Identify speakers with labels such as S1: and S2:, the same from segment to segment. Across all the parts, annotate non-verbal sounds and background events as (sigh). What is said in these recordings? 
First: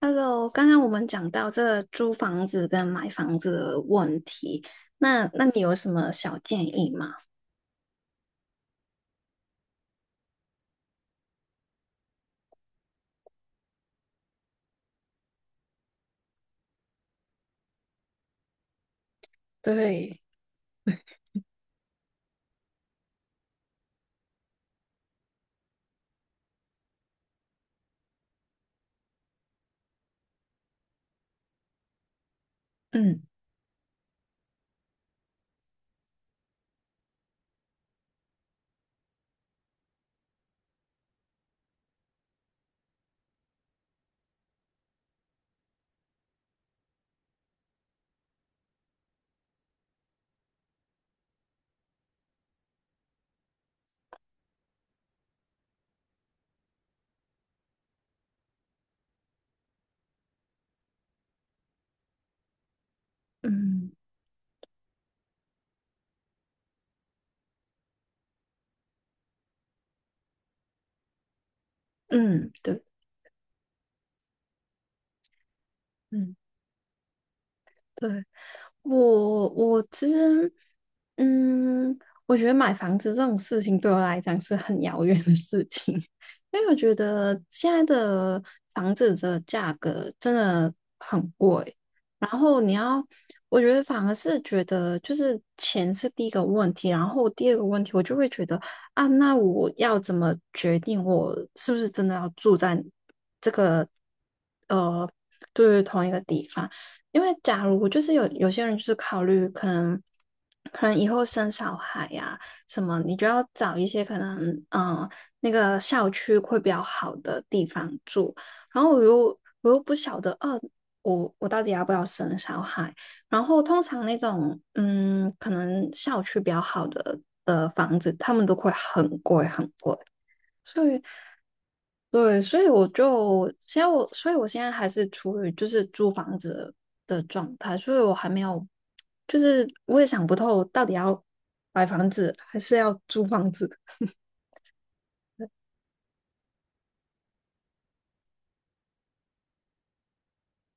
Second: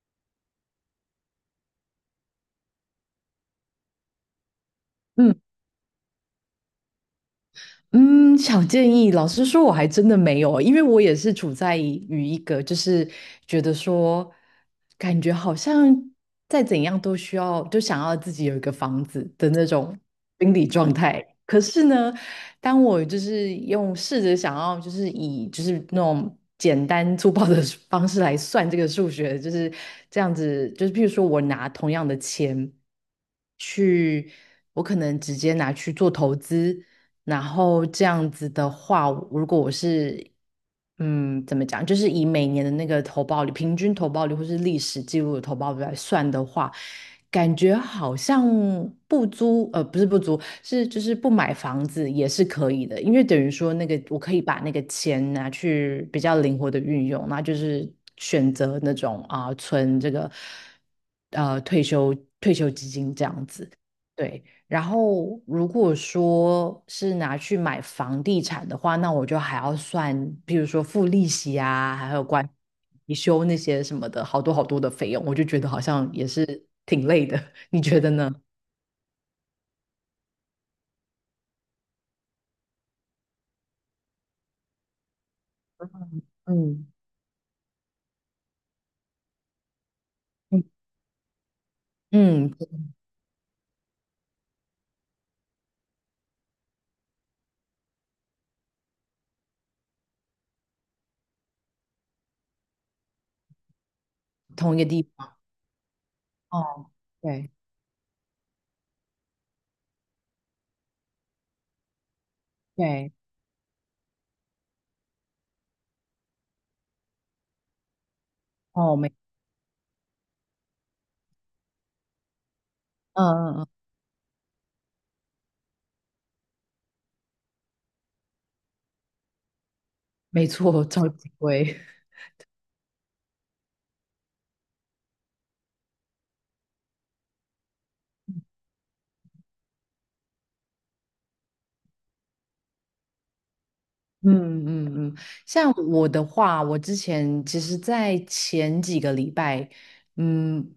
S1: Hello，刚刚我们讲到这租房子跟买房子的问题，那
S2: 嗯
S1: 那你有什么小建议吗？
S2: 嗯，小建议。老实说，我还真的没有，因为我也是处在于一个就是觉得说，感觉好像再怎样都需要，就想要自己有一个房子的那种
S1: 对，
S2: 心理状态。可是呢，当我就是用试着想要就是以就是那种简单粗暴的 (laughs) 方式来算这个数学，就是这样子，就是譬如说我拿同样的钱
S1: 嗯
S2: 去，我可能直接拿去做投资。然后这样子的话，如果我是，怎么讲，就是以每年的那个投报率、平均投报率或是历史记录的投报率来算的话，感觉好像不租，不是不租，是就是不买房子也是可以的，因为等于说那个我可以把那个钱拿去比较灵活的运用，那就是选择那种啊、存这个呃退休退休基金这样子。
S1: 嗯
S2: 对，然后，如果说是拿去买房地产的话，那我就还要算，比如说付利息啊，还有关
S1: 嗯，对，
S2: 维修那些什么的，好多好多的费用，我就觉得好像也
S1: 嗯，
S2: 是挺累的。(laughs) 你觉得
S1: 对，
S2: 呢？
S1: 我其实，嗯，我觉得买房子这种事情对我来讲是很遥远的事情，(laughs) 因为我
S2: 嗯
S1: 觉得现在的房子的价格真
S2: 嗯，
S1: 的很贵，然
S2: 嗯，
S1: 后你要，我觉得反而是觉得就是钱是第一个问题，然后第二个问题我就会觉得啊，那我要怎么决定我是不是真的要住在
S2: 同一个地方，
S1: 对于同一个地方，
S2: 哦，
S1: 因为
S2: 对
S1: 假如就是有些人就是考虑可能以后生小孩呀、什么，
S2: 对，
S1: 你就要找一些可能嗯、呃那个校区会比较好的地方住，然后
S2: 哦，
S1: 我
S2: 没，
S1: 又我又不晓得啊，我到底要不要生小孩，然
S2: 嗯嗯
S1: 后
S2: 嗯，
S1: 通常那种可能校区比较好的房子，他们都会很贵很贵，
S2: 没错，
S1: 所
S2: (laughs)
S1: 以
S2: 超级贵。
S1: 对，所以我现在还是处于就是租房子的状态，所以我还没有，就是我也想不透到底要买房子还是要租房子，
S2: 嗯嗯嗯，像我的话，我之前其实，在前几个礼拜，嗯，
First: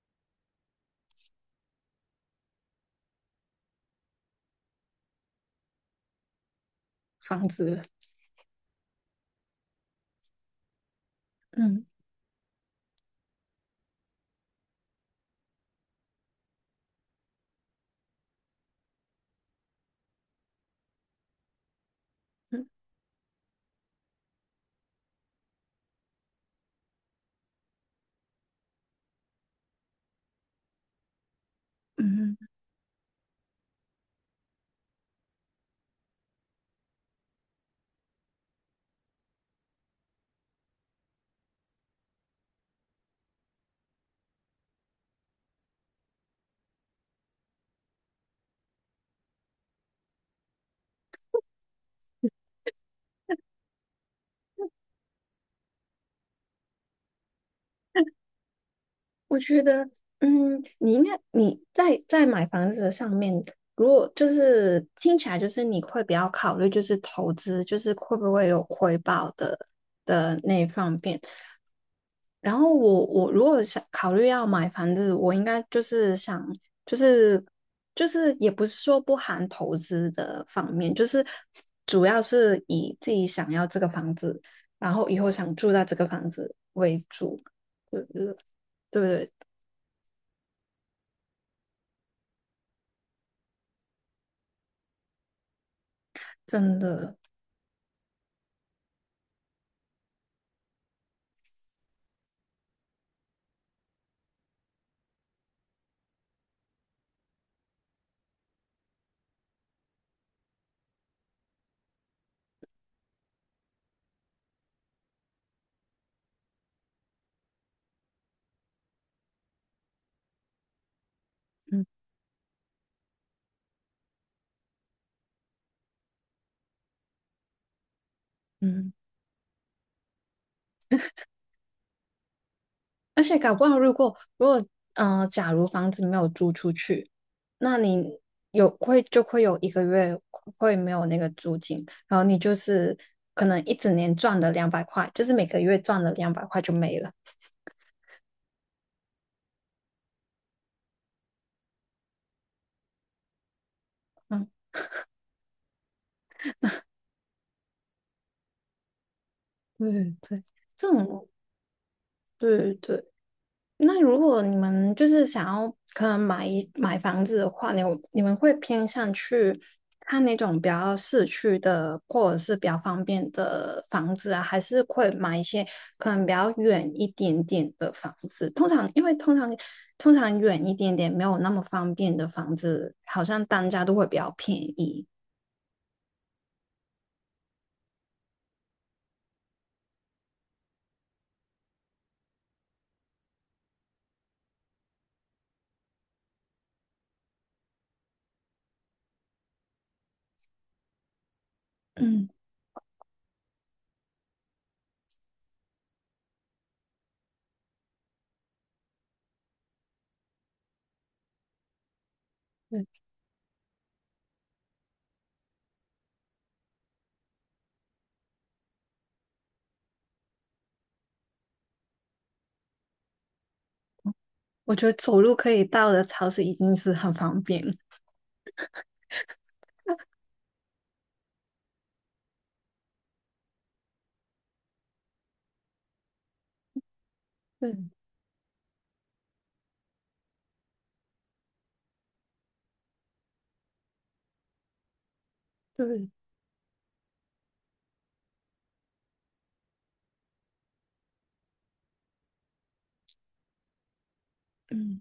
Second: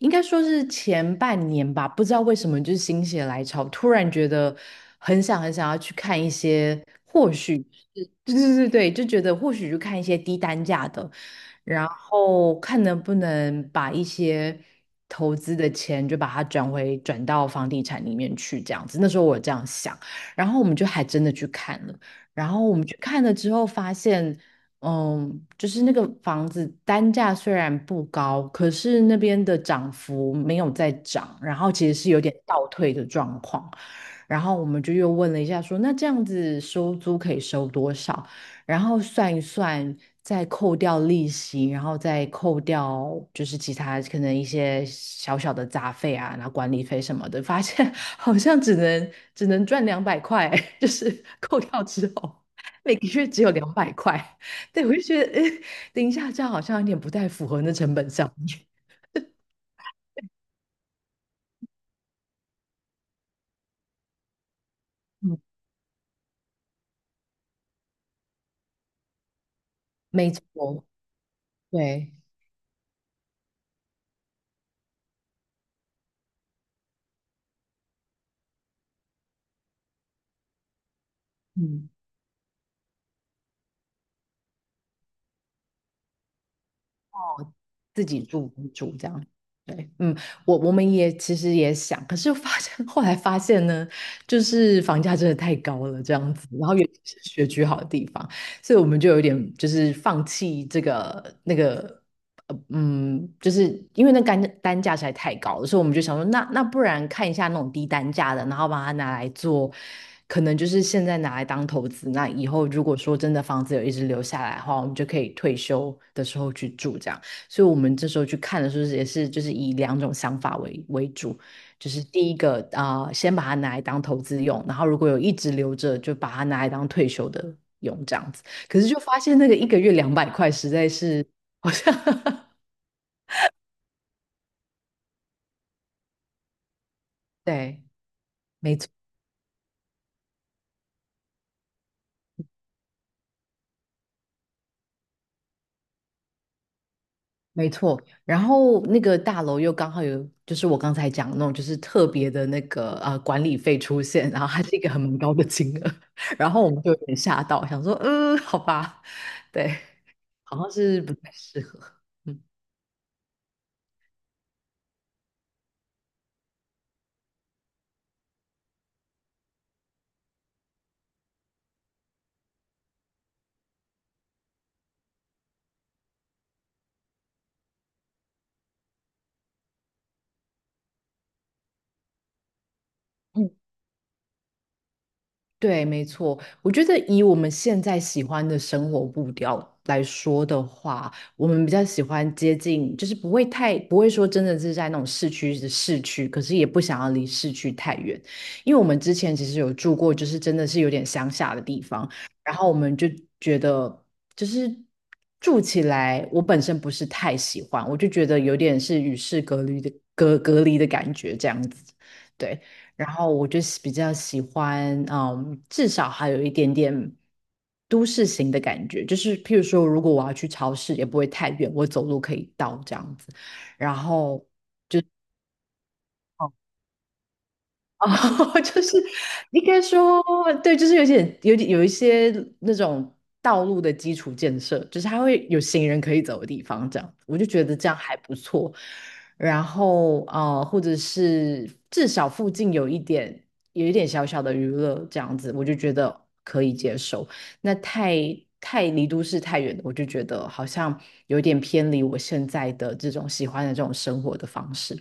S2: 应该说是前半年吧，不知道为什么就是心血来潮，突然觉得很想很想要去看一些，或
S1: 房
S2: 许
S1: 子，
S2: 是，对对对对，就觉得或许就看一些低单价的，
S1: 嗯
S2: 然后看能不能把一些投资的钱就把它转到房地产里面去，这样子。那时候我这样想，然后我们就还真的去看了。然后我们
S1: 嗯
S2: 去看了之后发现，就是那个房子单价虽然不高，可是那边的涨幅没有在涨，然后其实是有点
S1: 嗯。
S2: 倒退的状况。然后我们就又问了一下说，那这样子收租可以收多少？然后算一算，再扣掉利息，然后再扣掉就是其他可能一些小小的杂费啊，然后管理费什么的，发现好像只能赚200块，(laughs) 就是扣掉之后，每个月只有200块。对，我就觉得，(laughs) 诶，等一下这样好像有点不太符合那成本上。益。
S1: 我觉得，你应该你在买房子的上面，如果就是听起来
S2: 嗯，
S1: 就是你会比较考虑就是投资，就是会不会有回报的
S2: 没
S1: 的那一
S2: 错，
S1: 方面。
S2: 对，
S1: 然后我如果想考虑要买房子，我应该就是想就是就是也不是说不含投资的方面，就是
S2: 嗯。
S1: 主要是以自己想要这个房子，然后以后想住在这个房子为主，对
S2: 自己
S1: 对
S2: 住为主这样。
S1: 对。
S2: 对，嗯，我们也其实也想，可是发现后来发现呢，就是房价真的太高了这样子，然后
S1: 真
S2: 尤
S1: 的。
S2: 其是学区好的地方，所以我们就有点就是放弃这个那个，就是因为那单价实在太高了，所以我们就想说，那不然看一下那种低单价的，然后把它拿来做，可能就是现在拿来当投资，那以后如果说真的房子有一直留下来的话，我们就可以退休的时候去住这样。所以我们这时候去看的时候，也是就是以两种想法为主，
S1: 嗯
S2: 就是第一个啊、先把它拿来当投资用，然后如果有一直留着，就把它拿来当退休的用这样子。可是
S1: 嗯，
S2: 就发现那个一个月200块，实在是好像 (laughs)
S1: 而且搞不好，如果如果呃，假如房子没有租出去，那
S2: 对，
S1: 你
S2: 没错
S1: 就会有一个月会没有那个租金，然后你就是可能一整年赚了两百块，就是每个月赚了两百块就没了。
S2: 没错。然后那个大楼又刚好有，就是我刚才讲的那种，就是特别的那个呃管理费出现，然
S1: 嗯，
S2: 后还是一个很蛮高的金额，(laughs) 然后我们就有点吓到，想说好吧，对。
S1: 对对，
S2: 好像
S1: 这
S2: 是不
S1: 种
S2: 太适合。嗯，
S1: 对对，那如果你们就是想要可能买一买房子的话，你们会偏向去看那种比较市区的，或者是比较方便的房子啊，还是会买一些可能比较远一点点的房子？通常因为通常通常远一点点没有那么方便的房子，好像
S2: 嗯，
S1: 单价都会比较便宜。
S2: 对，没错。我觉得以我们现在喜欢的生活步调来说的话，我们比较喜欢接近，就是不会太，不会说真的是在那种市区的市区，可是也不想要离市区太远，因为我们之前其实有住过，就是真的是有点乡下的地方，
S1: 嗯，
S2: 然后我们就觉得就是住起来，我本身不是太喜欢，我就觉得有点是与世隔离的隔离的感觉这样子。对。然后我就是比较喜欢，嗯，至少还有一点点都市型的感觉，就是譬如说，如果我要去超市，也不会太远，我走路可以到这样子。然后，
S1: 我觉得走路可以到的超市已经是很方便了。
S2: 哦，(laughs) 就是应该说，对，就是有点有一些那种道路的基础建设，就是它会有行人可以走的地方，这样我就觉
S1: 对
S2: 得这样还不错。然后呃，或者是至少附近有一点小小的娱乐这样子，我就觉
S1: 对，
S2: 得可以接受。那太离都市太远了，我就觉得好像有点偏离我现在的这种喜欢的这种生活的方式。
S1: 嗯。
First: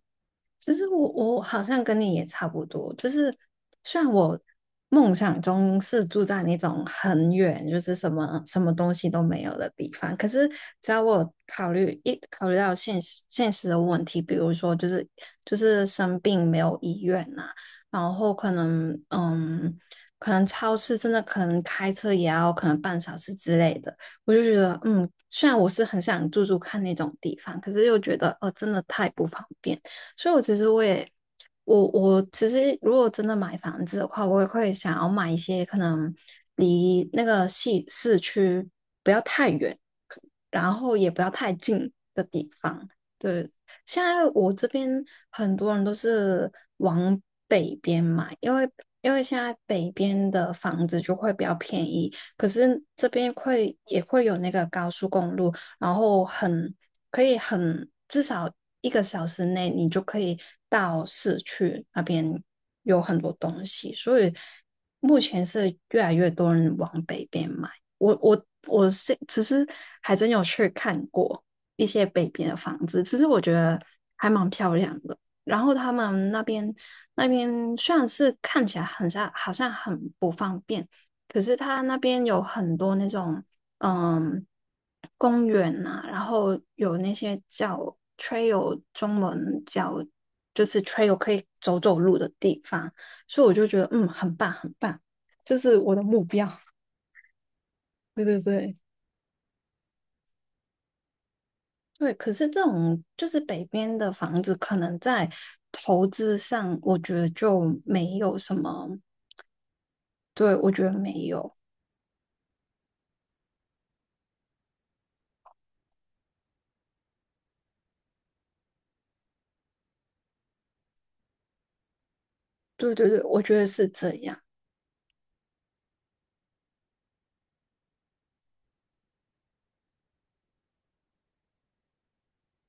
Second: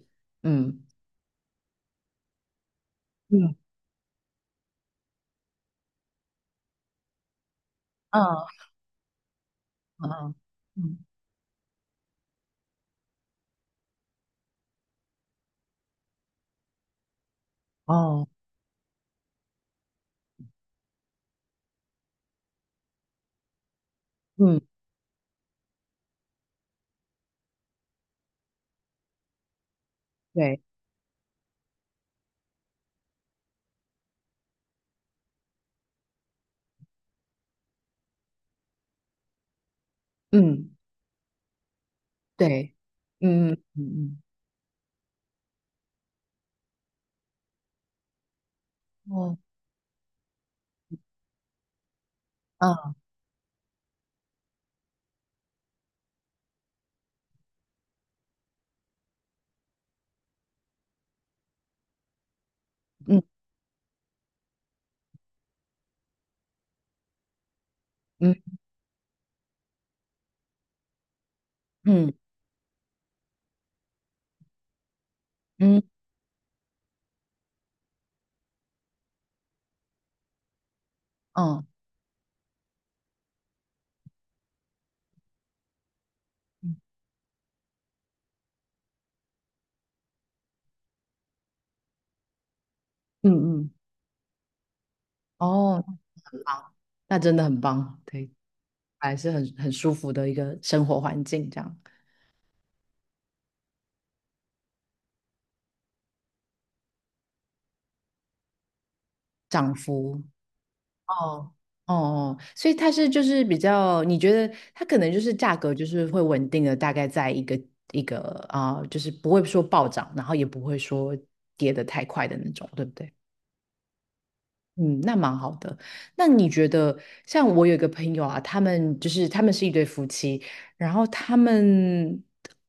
S1: 其
S2: 嗯
S1: 实我好像跟你也差不多，就是
S2: 嗯。
S1: 虽然我梦想中是住在那种很远，就是什么什么东西都没有的地方，可
S2: 嗯
S1: 是只
S2: 嗯
S1: 要我考虑一考虑到现实的问题，比如说就是生病没有医院呐，然
S2: 哦
S1: 后可能可能超市真的可能开车也要可能半小时之类的，我就觉
S2: 嗯
S1: 得虽然我是很想住住看那种地方，可是又觉得哦，真的太不方便。所以我其
S2: 对
S1: 实我也我我其实如果真的买房子的话，我也会想要买一些可能离那个市区不要太远，
S2: 嗯
S1: 然后也不要太近的地
S2: 对
S1: 方。对，
S2: 嗯嗯
S1: 现
S2: 嗯
S1: 在我这边很多人都是往北边买，因为因
S2: 嗯
S1: 为
S2: 哦
S1: 现在北边的房子就会比较便宜，可是
S2: 啊
S1: 这边会也会有那个高速公路，然后很可以很至少一个小时内你就可以到市区那边有很
S2: 嗯
S1: 多东西，所以目前是越来越多人往北边买。我我
S2: 嗯
S1: 我是其实还真有去看过一些
S2: 嗯
S1: 北边的房子，其实我觉得还蛮漂亮的。然后
S2: 嗯嗯
S1: 他们那边虽然是看起来很像，好像很不方便，可是他那边有很多那种嗯公园呐、然后有那些叫 trail，中文叫就是 trail 可以走走路的地方，
S2: 嗯
S1: 所以我就
S2: 嗯
S1: 觉得很棒很棒，就是我
S2: 哦，
S1: 的目标。(laughs)
S2: 那真的很棒，
S1: 对
S2: 对，
S1: 对对。
S2: 还是很舒服的一个生活环境，这样
S1: 对，可是这种就是北边的房子，可能在投资上，我觉得就没有什么。
S2: 涨幅
S1: 对，我觉得没
S2: 哦
S1: 有。
S2: 哦哦，所以它是就是比较，你觉得它可能就是价格就是会稳定的，大概在一个啊、就是不会说暴涨，然后也不会说跌得太快的那种，对不
S1: 对对
S2: 对？
S1: 对，我觉得是这样。
S2: 嗯，那蛮好的。那你觉得，像我有一个朋友啊，他们就是他们是一对夫妻，然后他们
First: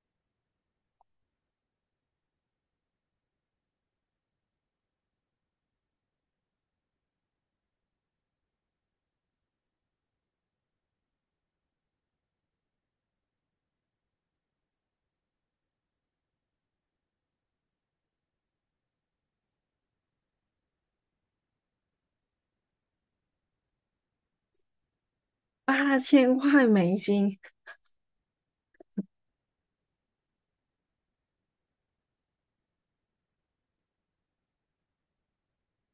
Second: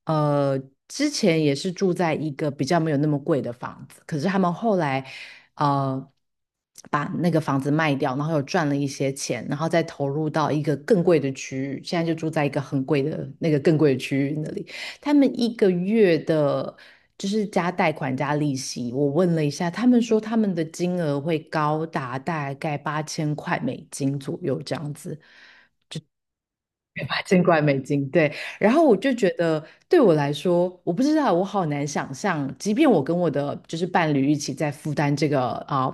S2: 呃之前也是住在一个比较没有那么贵的房子，可是他们后来呃把那个房子卖掉，然后又赚了一些钱，然后再投入到一个更贵的区域，现在就住在一个很贵的那个更贵的区域那里。他们一个月的，就是加贷款加利息，我问了一下，他们说他们的金额会高达大概八千块美金左右这样子。
S1: 八千块美
S2: 没 (laughs) 把
S1: 金
S2: 见怪没劲，对。然后我就觉得，对我来说，我不知道，我好难想象，即便我跟我的就是伴侣一起在负担这个啊、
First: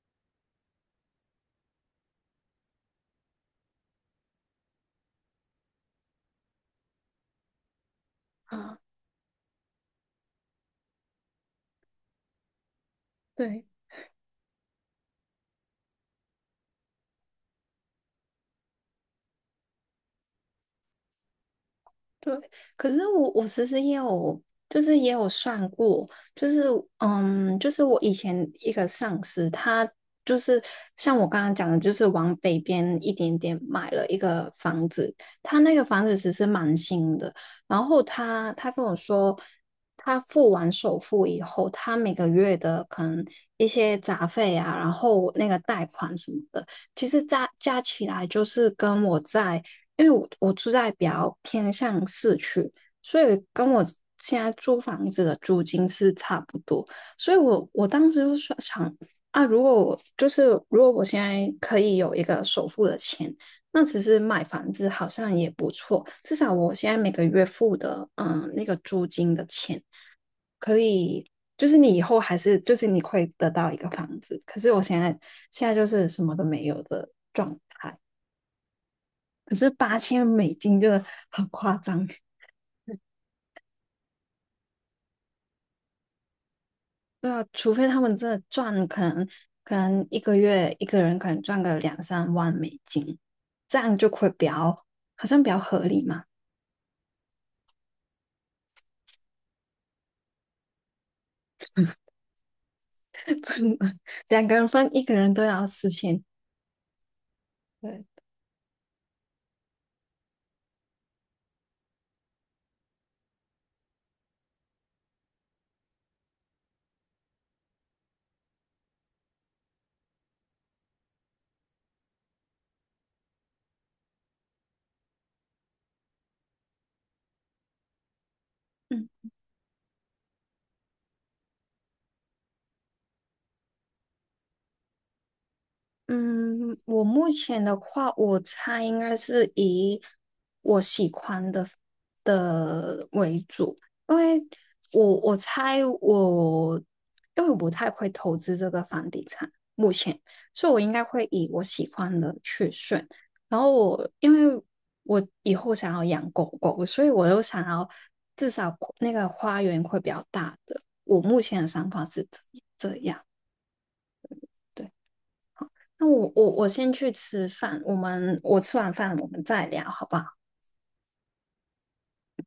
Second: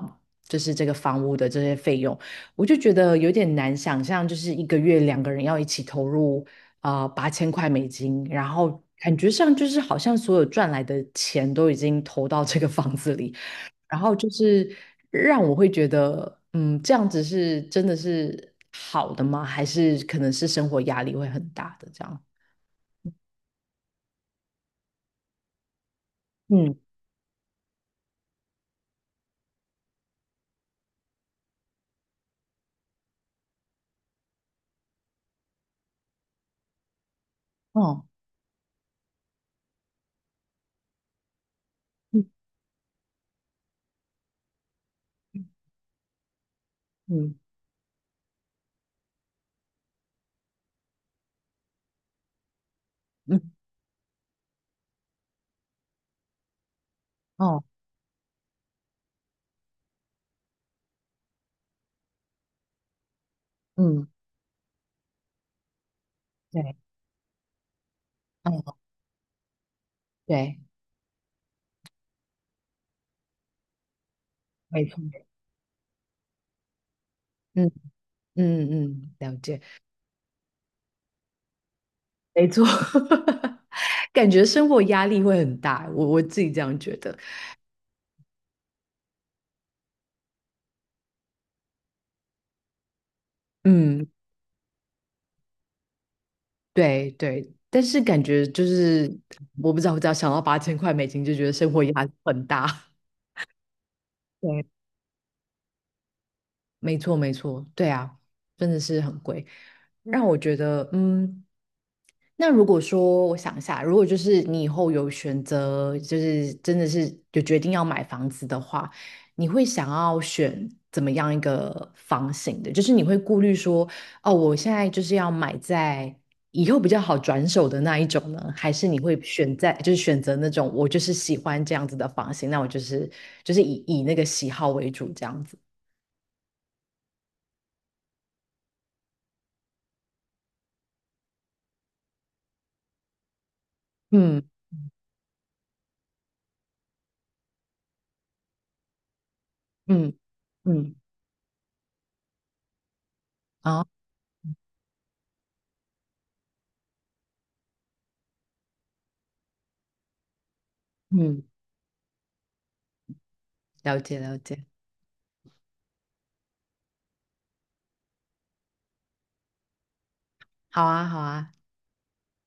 S2: 就是这个房屋的这些费用，我就觉得有点难想象，就是一个月两个人要一起投入啊八千块美金，然
S1: 啊，
S2: 后感觉上就是好像所有赚来的钱都已经投到这个房子里，
S1: 对，
S2: 然后就是让我会觉得，嗯，这样子是真的是好的吗？还是可能是生活压力会很大的这样？
S1: 对，可是我其实也有，就是也有算过，就是
S2: 嗯，
S1: 就是我以前一个上司，他就是像我刚刚讲的，就是往北边一点点买了一个房子，他那个房子其实蛮新的，然后
S2: 哦，
S1: 他跟我说，他付完首付以后，他每个
S2: 嗯
S1: 月的可能一些杂费啊，然后那个贷款什么的。其实
S2: 嗯
S1: 加起来就是跟我在，因为我住在比较偏向市区，所以
S2: 嗯，
S1: 跟我现在租房子的租金是差不多。所以
S2: 哦，
S1: 我当时就是想啊，如果我现在可以有一个首付的钱，那其
S2: 嗯，
S1: 实买房子好像也不错，至少我
S2: 对，
S1: 现在每个月付的
S2: 嗯
S1: 那个租金的钱
S2: 对，
S1: 可以，就是你以后还是就是你会得到一个房子，可是我
S2: 没错，
S1: 现在就是什么都没有的状，
S2: 嗯嗯嗯，了
S1: 可
S2: 解，
S1: 是8000美金就很夸张，(laughs)
S2: 没错，(laughs) 感觉生活压力会很大，我自己这样觉得，
S1: 对啊，除非他们真的赚，可能一个月一个人可能赚个2、3万美金，这样
S2: 嗯，
S1: 就会比较好像比较合理嘛，
S2: 对对。但是感觉就是，我不知道，我只要想到八千块美金，就觉得生活压力很大。(laughs)
S1: (laughs) 真的，两个人
S2: 对
S1: 分一个人都要4000，
S2: 没错，没错，对
S1: 对，
S2: 啊，真的是很贵，让我觉得，嗯，那如果说我想一下，如果就是你以后有选择，就是真的是有决定要买房子的话，你会想要选怎么样一个房型的？就是你会顾虑说，哦，我现在就是要买在以后比较好转手的那一种呢，还是你会
S1: 嗯。
S2: 选在就是选择那种我就是喜欢这样子的房型，那我就是以那个喜好为主这样子，
S1: 嗯，我目前的话，我猜应该是以我喜欢的为主，因为
S2: 嗯。
S1: 我猜我，因为我不太会投资这个房地产，目
S2: 嗯
S1: 前，所以我应
S2: 嗯，
S1: 该会以我喜欢的去选。然后
S2: 哦，
S1: 我因为我以后想要养狗狗，所以我又想要至少那个花园会比较大的。我目
S2: 嗯，
S1: 前的想法是这样。
S2: 了解了解，
S1: 对。那我先去吃饭，我吃完饭我们再聊，好不好？
S2: 好啊好啊，